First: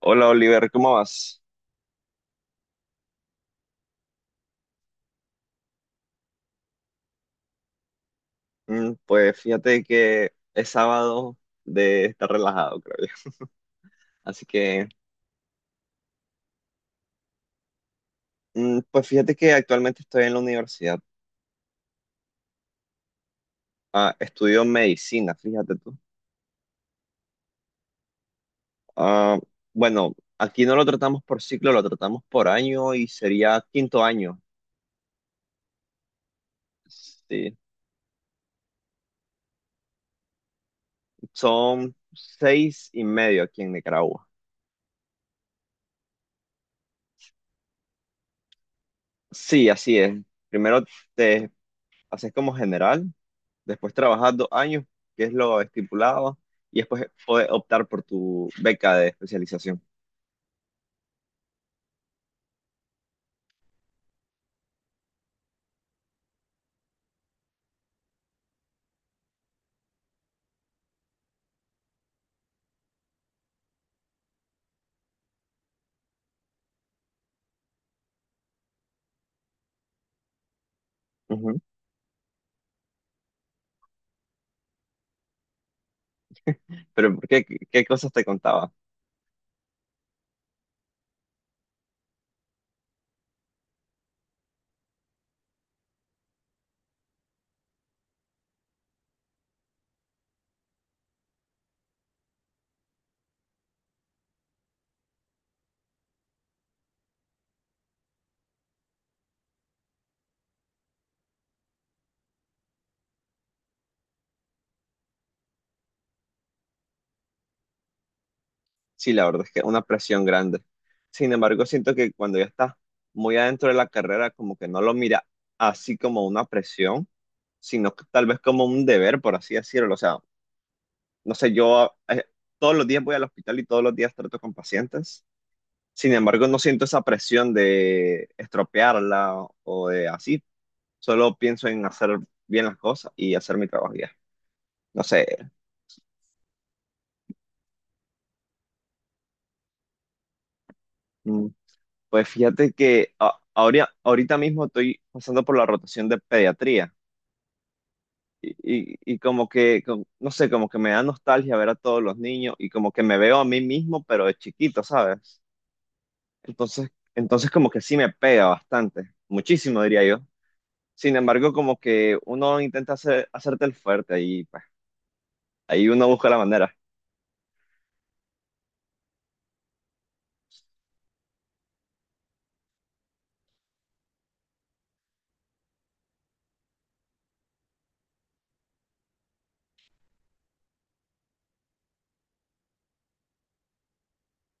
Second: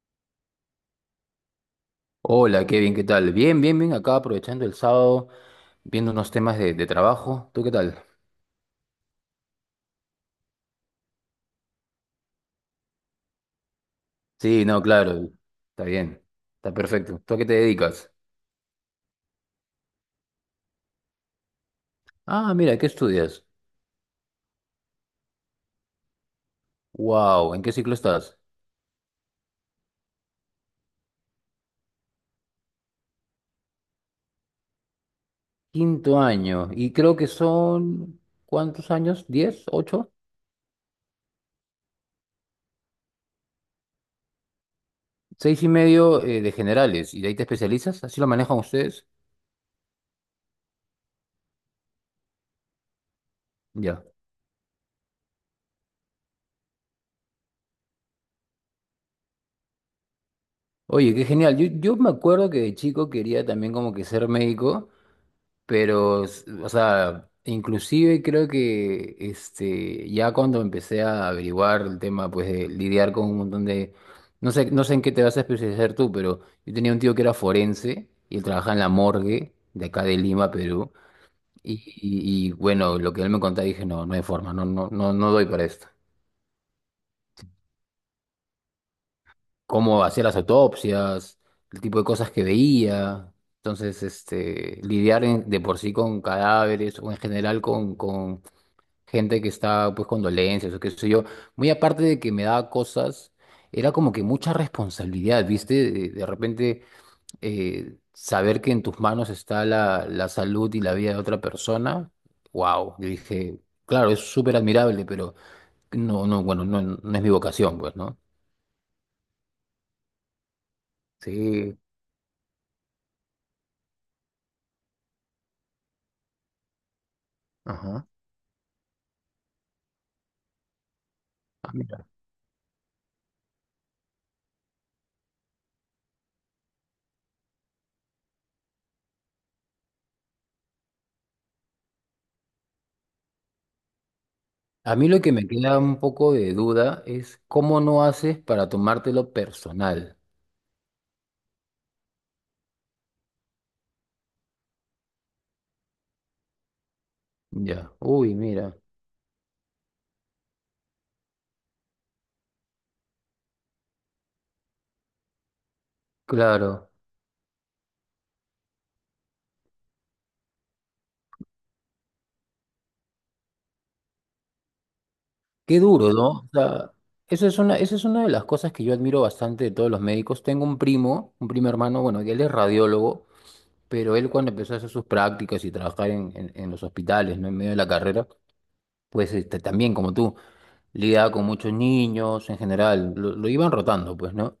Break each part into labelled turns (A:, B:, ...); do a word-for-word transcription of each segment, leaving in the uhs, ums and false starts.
A: Hola Oliver, ¿cómo vas?
B: Hola, Kevin, ¿qué tal? Bien, bien, bien, acá aprovechando el sábado, viendo unos temas de, de trabajo. ¿Tú qué tal?
A: Mm, Pues fíjate que es sábado de estar relajado, creo yo. Así
B: Sí, no,
A: que,
B: claro, está bien, está perfecto. ¿Tú a qué te dedicas?
A: mm, pues fíjate que actualmente estoy en la universidad.
B: Ah, mira, ¿qué estudias?
A: Ah, estudio medicina, fíjate tú.
B: Wow, ¿en qué ciclo estás?
A: Ah, bueno, aquí no lo tratamos por ciclo, lo tratamos por año y sería quinto año.
B: Quinto año, y creo que
A: Sí,
B: son, ¿cuántos años? ¿Diez? ¿Ocho?
A: son seis y medio aquí en Nicaragua.
B: Seis y medio eh, de generales, y de ahí te especializas, ¿así lo manejan ustedes?
A: Sí, así es. Primero te haces como general. Después
B: Ya.
A: trabajas dos años, que es lo estipulado, y después puedes optar por tu beca de especialización.
B: Oye, qué genial. Yo, yo me acuerdo que de chico quería también como que ser médico. Pero, s- o sea, inclusive creo que este, ya cuando empecé a averiguar el tema, pues de lidiar con un montón de... No sé, no sé en qué te vas a especializar tú, pero yo tenía un tío que era forense y él trabajaba en la morgue de acá de Lima, Perú.
A: Ujú.
B: Y, y- y, bueno, lo que él me contaba dije, no, no hay forma, no, no, no, no doy para esto.
A: Pero ¿por ¿qué, qué cosas te contaba?
B: Cómo hacía las autopsias, el tipo de cosas que veía. Entonces, este, lidiar en- de por sí con cadáveres o en general con, con gente que está pues con dolencias o qué sé yo, muy aparte de que me daba cosas, era como que mucha responsabilidad, ¿viste? De, de repente eh, saber que en tus manos está la, la salud y la vida de otra persona, wow, yo dije, claro, es súper admirable, pero no, no, bueno, no, no es mi vocación, pues, ¿no?
A: Sí, la verdad es que una presión grande. Sin embargo,
B: Sí,
A: siento que cuando ya estás muy adentro de la carrera, como que no lo mira así como una presión, sino que
B: ajá.
A: tal vez como un deber, por así decirlo. O sea, no sé,
B: Ah,
A: yo
B: mira.
A: eh, todos los días voy al hospital y todos los días trato con pacientes. Sin embargo, no siento esa presión de estropearla o de así, solo pienso en hacer bien las cosas y hacer mi trabajo ya.
B: A
A: No
B: mí lo que me
A: sé.
B: queda un poco de duda es cómo no haces para tomártelo personal.
A: mm, Pues fíjate que a- ahora, ahorita mismo estoy pasando por la rotación de pediatría.
B: Ya, uy, mira,
A: Y, y- y como que, com- no sé, como que me da nostalgia ver a todos los niños y como que me veo a mí mismo, pero de chiquito, ¿sabes? Entonces,
B: claro.
A: entonces como que sí me pega bastante, muchísimo diría yo. Sin embargo, como que uno intenta hacer, hacerte el fuerte y pues,
B: Qué
A: ahí uno
B: duro,
A: busca
B: ¿no?
A: la
B: O
A: manera.
B: sea, eso es una, eso es una de las cosas que yo admiro bastante de todos los médicos. Tengo un primo, un primo hermano, bueno, que él es radiólogo, pero él cuando empezó a hacer sus prácticas y trabajar en, en- en los hospitales, ¿no? En medio de la carrera, pues este, también, como tú, lidiaba con muchos niños en general, lo, lo iban rotando, pues, ¿no?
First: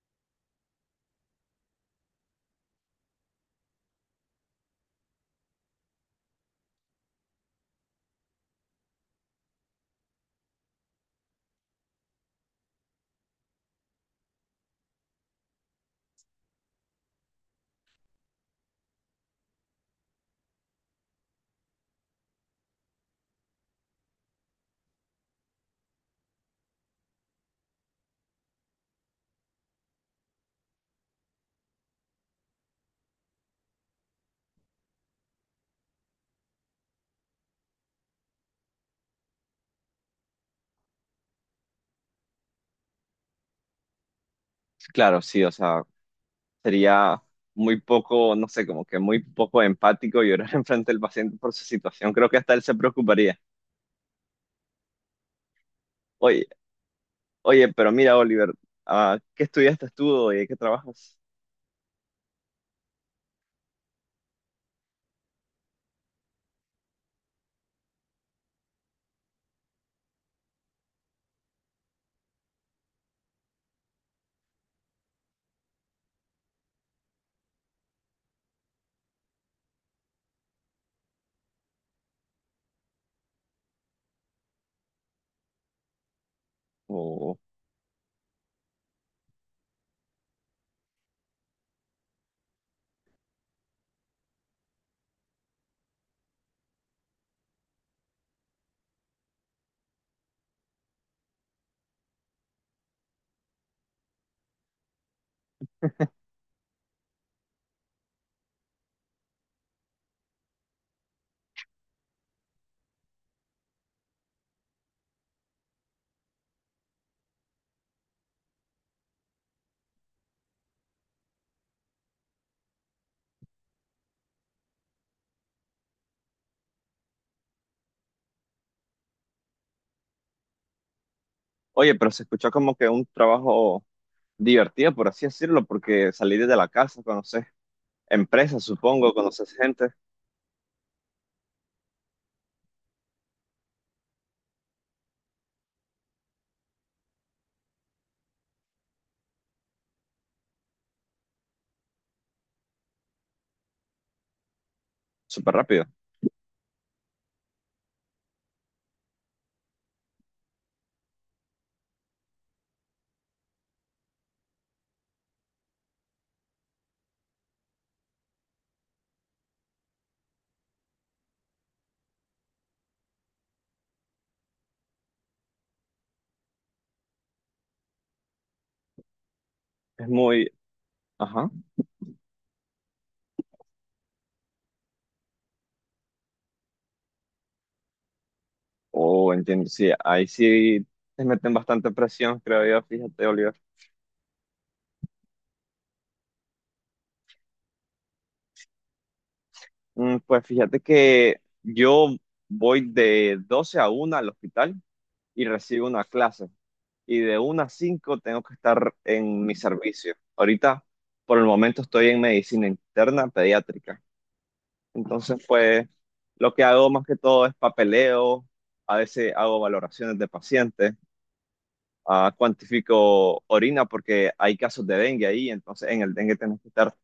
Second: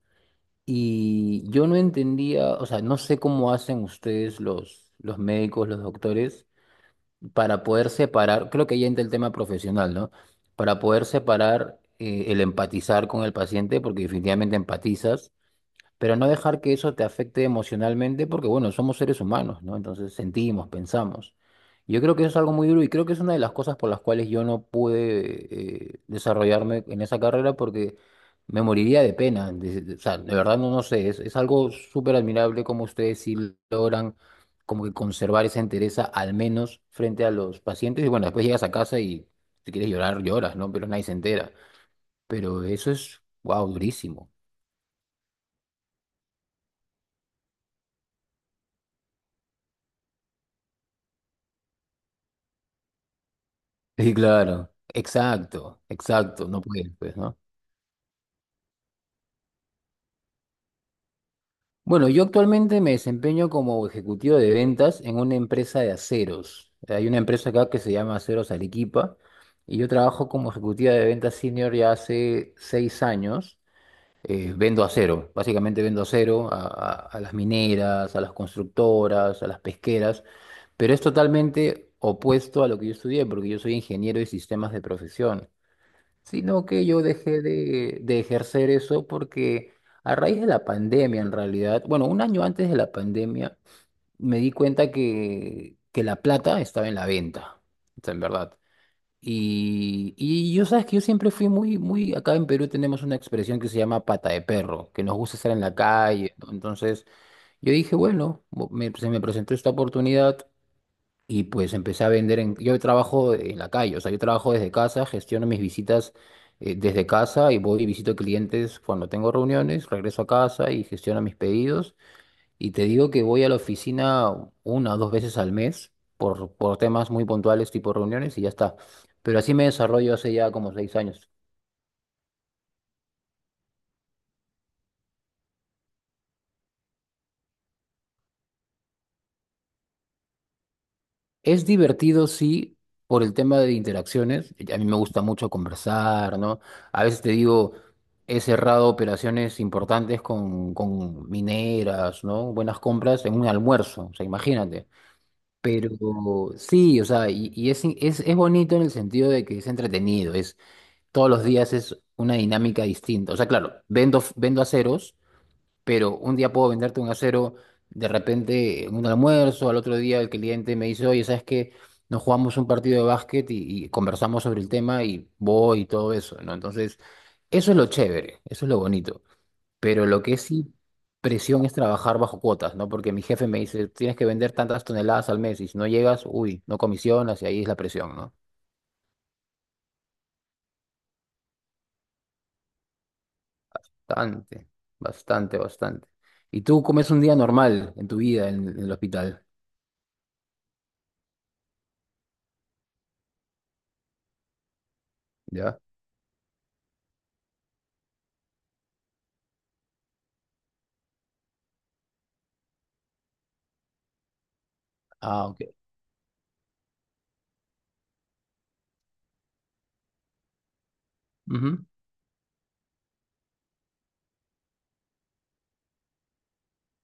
B: Y yo no entendía, o sea, no sé cómo hacen ustedes los, los médicos, los doctores para poder separar, creo que ya entra el tema profesional, ¿no? Para poder separar eh, el empatizar con el paciente, porque definitivamente empatizas, pero no dejar que eso te afecte emocionalmente, porque bueno, somos seres humanos, ¿no? Entonces sentimos, pensamos. Yo creo que eso es algo muy duro y creo que es una de las cosas por las cuales yo no pude eh, desarrollarme en esa carrera porque me moriría de pena. De- de- o sea, de verdad no, no sé, es, es algo súper admirable como ustedes sí logran como que conservar esa entereza al menos frente a los pacientes. Y bueno, después llegas a casa y si quieres llorar, lloras, ¿no? Pero nadie se entera. Pero eso es, wow, durísimo.
A: Claro, sí, o sea, sería muy poco, no sé, como que muy poco empático llorar enfrente del paciente por su situación. Creo que hasta él se preocuparía.
B: Sí, claro, exacto,
A: Oye,
B: exacto, no puedes, pues, ¿no?
A: oye, pero mira, Oliver, ah, ¿qué estudiaste tú y qué trabajas?
B: Bueno, yo actualmente me desempeño como ejecutivo de ventas en una empresa de aceros. Hay una empresa acá que se llama Aceros Arequipa y yo trabajo como ejecutiva de ventas senior ya hace seis años. Eh, vendo acero, básicamente vendo acero a, a a las mineras, a las constructoras, a las pesqueras, pero es totalmente opuesto a lo que yo estudié porque yo soy ingeniero de sistemas de profesión. Sino que yo
A: O,
B: dejé de, de ejercer eso porque a raíz de la pandemia, en realidad, bueno, un año antes de la pandemia, me di cuenta que, que, la plata estaba en la venta, o sea, en verdad. Y, y yo sabes que yo siempre fui muy, muy, acá en Perú tenemos una expresión que se llama pata de perro, que nos gusta estar en la calle, ¿no? Entonces yo dije, bueno, bo- me- se me presentó esta oportunidad, y pues empecé a vender. en... Yo trabajo en la calle, o sea, yo trabajo desde casa, gestiono mis visitas eh, desde casa y voy y visito clientes cuando tengo reuniones, regreso a casa y gestiono mis pedidos. Y te digo que voy a la oficina una o dos veces al mes por, por temas muy puntuales tipo reuniones y ya está. Pero así me desarrollo hace ya como seis años.
A: oye, pero se escuchó como que un trabajo divertido, por así decirlo, porque salir de la casa, conoces empresas, supongo, conoces gente
B: Es divertido, sí, por el tema de interacciones. A mí me gusta mucho conversar, ¿no? A veces te digo, he cerrado operaciones importantes con, con mineras, ¿no? Buenas compras en un almuerzo, o sea, imagínate.
A: súper rápido.
B: Pero sí, o sea, y, y es, es, es bonito en el sentido de que es entretenido, es, todos los días es una dinámica distinta. O sea, claro, vendo, vendo aceros pero un día puedo venderte un acero de repente en un almuerzo, al otro día el cliente me dice, oye, ¿sabes qué? Nos jugamos un partido de básquet y, y conversamos sobre el tema y voy y todo eso, ¿no? Entonces, eso es lo chévere, eso es lo bonito,
A: Es
B: pero lo que
A: muy,
B: sí
A: ajá,
B: presión es trabajar bajo cuotas, ¿no? Porque mi jefe me dice, tienes que vender tantas toneladas al mes y si no llegas, uy, no comisionas y ahí es la presión, ¿no?
A: o entiendo, sí, ahí sí te meten bastante presión, creo yo, fíjate, Oliver.
B: Bastante, bastante, bastante. ¿Y tú cómo es un día normal en tu vida en, en el hospital?
A: Mm, Pues fíjate que yo voy de doce a una al hospital y
B: ¿Ya?
A: recibo una clase. Y de una a cinco tengo que estar en mi servicio. Ahorita, por el momento, estoy en medicina interna pediátrica. Entonces,
B: Ah, ok.
A: pues, lo que hago más que todo es papeleo. A veces hago valoraciones de pacientes.
B: Ujú.
A: Ah, cuantifico orina porque hay casos de dengue ahí. Entonces, en el dengue tenemos que estar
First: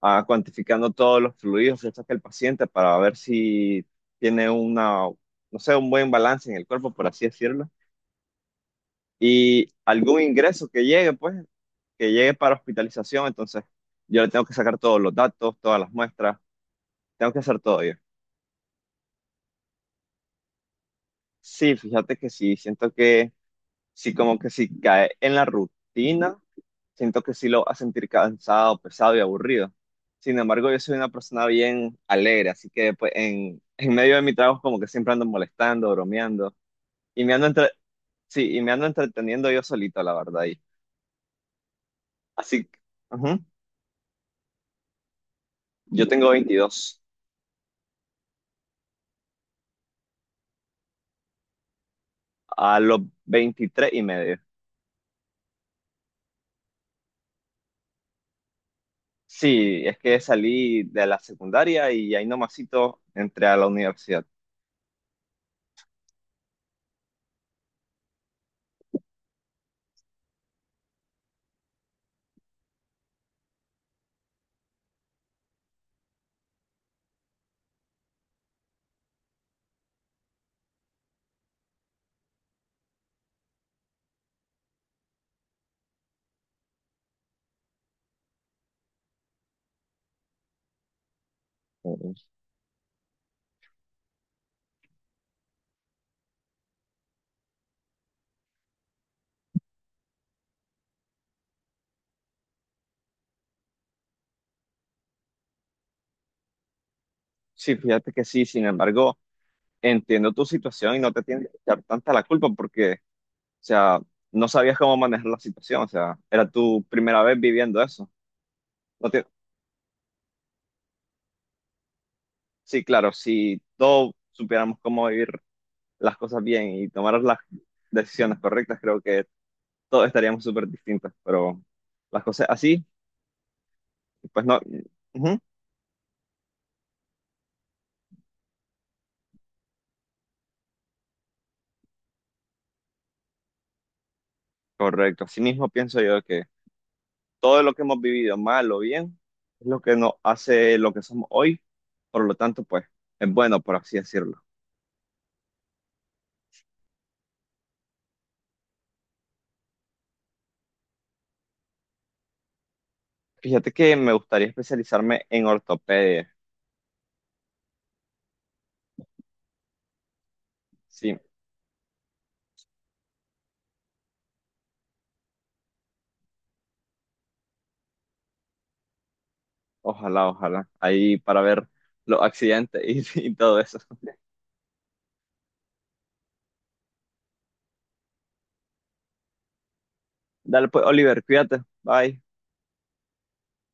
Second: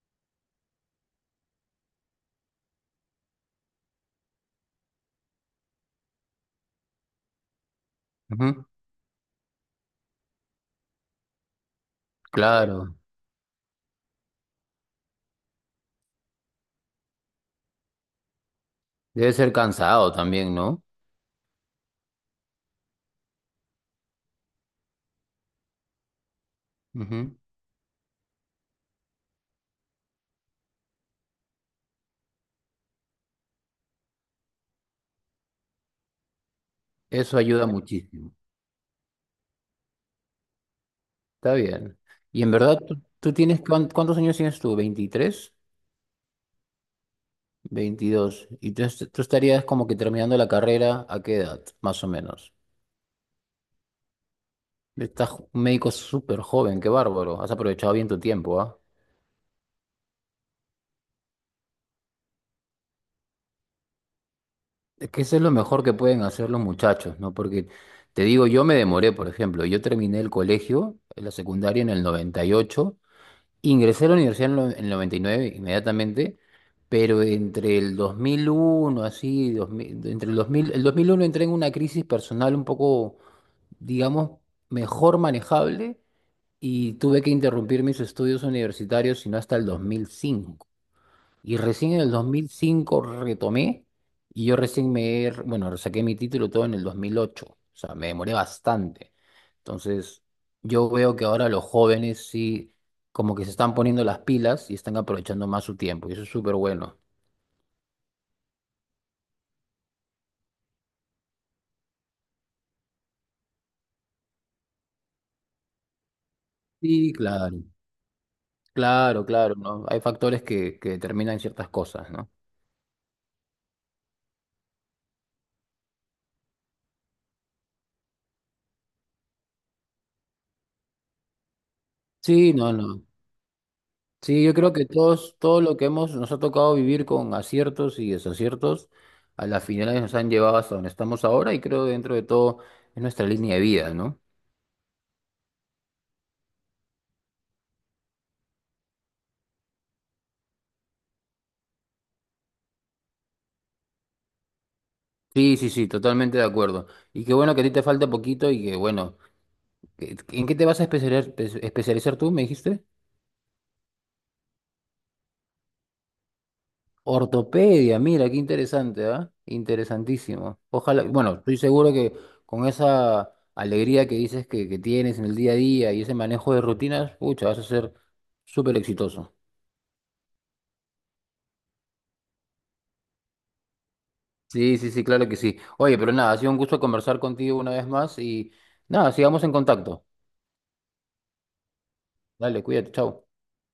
A: ah, cuantificando todos los fluidos que saca el paciente para ver si tiene una, no sé, un buen balance en el cuerpo, por así decirlo,
B: Ujú.
A: y algún ingreso que llegue, pues, que llegue para
B: Claro,
A: hospitalización. Entonces yo le tengo que sacar todos los datos, todas las muestras, tengo que hacer todo yo.
B: debe ser cansado también, ¿no?
A: Sí, fíjate que sí, siento que sí, como que sí cae en la rutina, siento que
B: Ujú.
A: sí lo va a sentir cansado, pesado y aburrido. Sin embargo, yo soy una persona bien alegre, así que pues, en, en medio de mi trabajo como que siempre ando molestando, bromeando y me
B: Eso
A: ando
B: ayuda
A: entre-
B: muchísimo.
A: sí, y me ando entreteniendo yo solito, la verdad. Y,
B: Está bien. Y en
A: así que,
B: verdad, tú, tú
A: ujú,
B: tienes, cuán- ¿cuántos años tienes tú? Veintitrés,
A: yo tengo veintidós.
B: veintidós. Y tú, est- tú estarías como que terminando la carrera, ¿a qué edad, más o menos?
A: A los veintitrés y medio.
B: Estás jo- un médico súper joven, qué bárbaro. Has aprovechado bien tu tiempo, ¿ah?
A: Sí, es que salí de la secundaria y ahí nomasito entré a la universidad.
B: Es que eso es lo mejor que pueden hacer los muchachos, ¿no? Porque te digo, yo me demoré, por ejemplo, yo terminé el colegio, la secundaria en el noventa y ocho. Ingresé a la universidad en lo- en el noventa y nueve inmediatamente, pero entre el dos mil uno, así, dos mil entre el dos mil, el dos mil uno entré en una crisis personal un poco, digamos, mejor manejable y tuve que interrumpir mis estudios universitarios, sino hasta el dos mil cinco. Y recién en el
A: Ujú.
B: dos mil cinco retomé y yo recién me, he- bueno, saqué mi título todo en el dos mil ocho, o sea, me demoré bastante. Entonces, yo veo que ahora los jóvenes sí, como que se están poniendo las pilas y están aprovechando más su tiempo, y eso es súper bueno.
A: Sí, fíjate que sí, sin embargo, entiendo tu situación y no te tienes que echar tanta la culpa porque, o sea, no sabías cómo manejar la situación, o sea, era tu
B: Sí,
A: primera vez
B: claro,
A: viviendo eso. No te-
B: claro, claro, ¿no? Hay factores que, que, determinan ciertas cosas, ¿no?
A: Sí, claro, si todos supiéramos cómo vivir las cosas bien y tomar las decisiones correctas, creo que todos estaríamos súper distintos, pero las cosas
B: Sí, no,
A: así,
B: no. Sí,
A: pues
B: yo
A: no.
B: creo que todos,
A: Ujú,
B: todo lo que hemos, nos ha tocado vivir con aciertos y desaciertos, a las finales nos han llevado hasta donde estamos ahora y creo que dentro de todo es nuestra línea de vida, ¿no?
A: correcto, así mismo pienso yo que todo lo que hemos vivido, mal o bien, es lo que nos hace lo que somos hoy, por lo tanto, pues es bueno, por así decirlo.
B: Sí, sí, sí, totalmente de acuerdo. Y qué bueno que a ti te falta poquito y que bueno, que- ¿en qué te vas a especializar, espe- especializar tú, me dijiste?
A: Fíjate que me gustaría especializarme en ortopedia.
B: Ortopedia, mira, qué interesante, ¿ah? Interesantísimo. Ojalá,
A: Sí,
B: bueno, estoy seguro que con esa alegría que dices que, que tienes en el día a día y ese manejo de rutinas, pucha, vas a ser súper exitoso.
A: ojalá, ojalá. Ahí para ver los accidentes y, y todo eso.
B: Sí, sí, sí, claro que sí. Oye, pero nada, ha sido un gusto conversar contigo una vez más y nada, sigamos en contacto.
A: Dale pues, Oliver, cuídate. Bye.
B: Dale, cuídate, chao.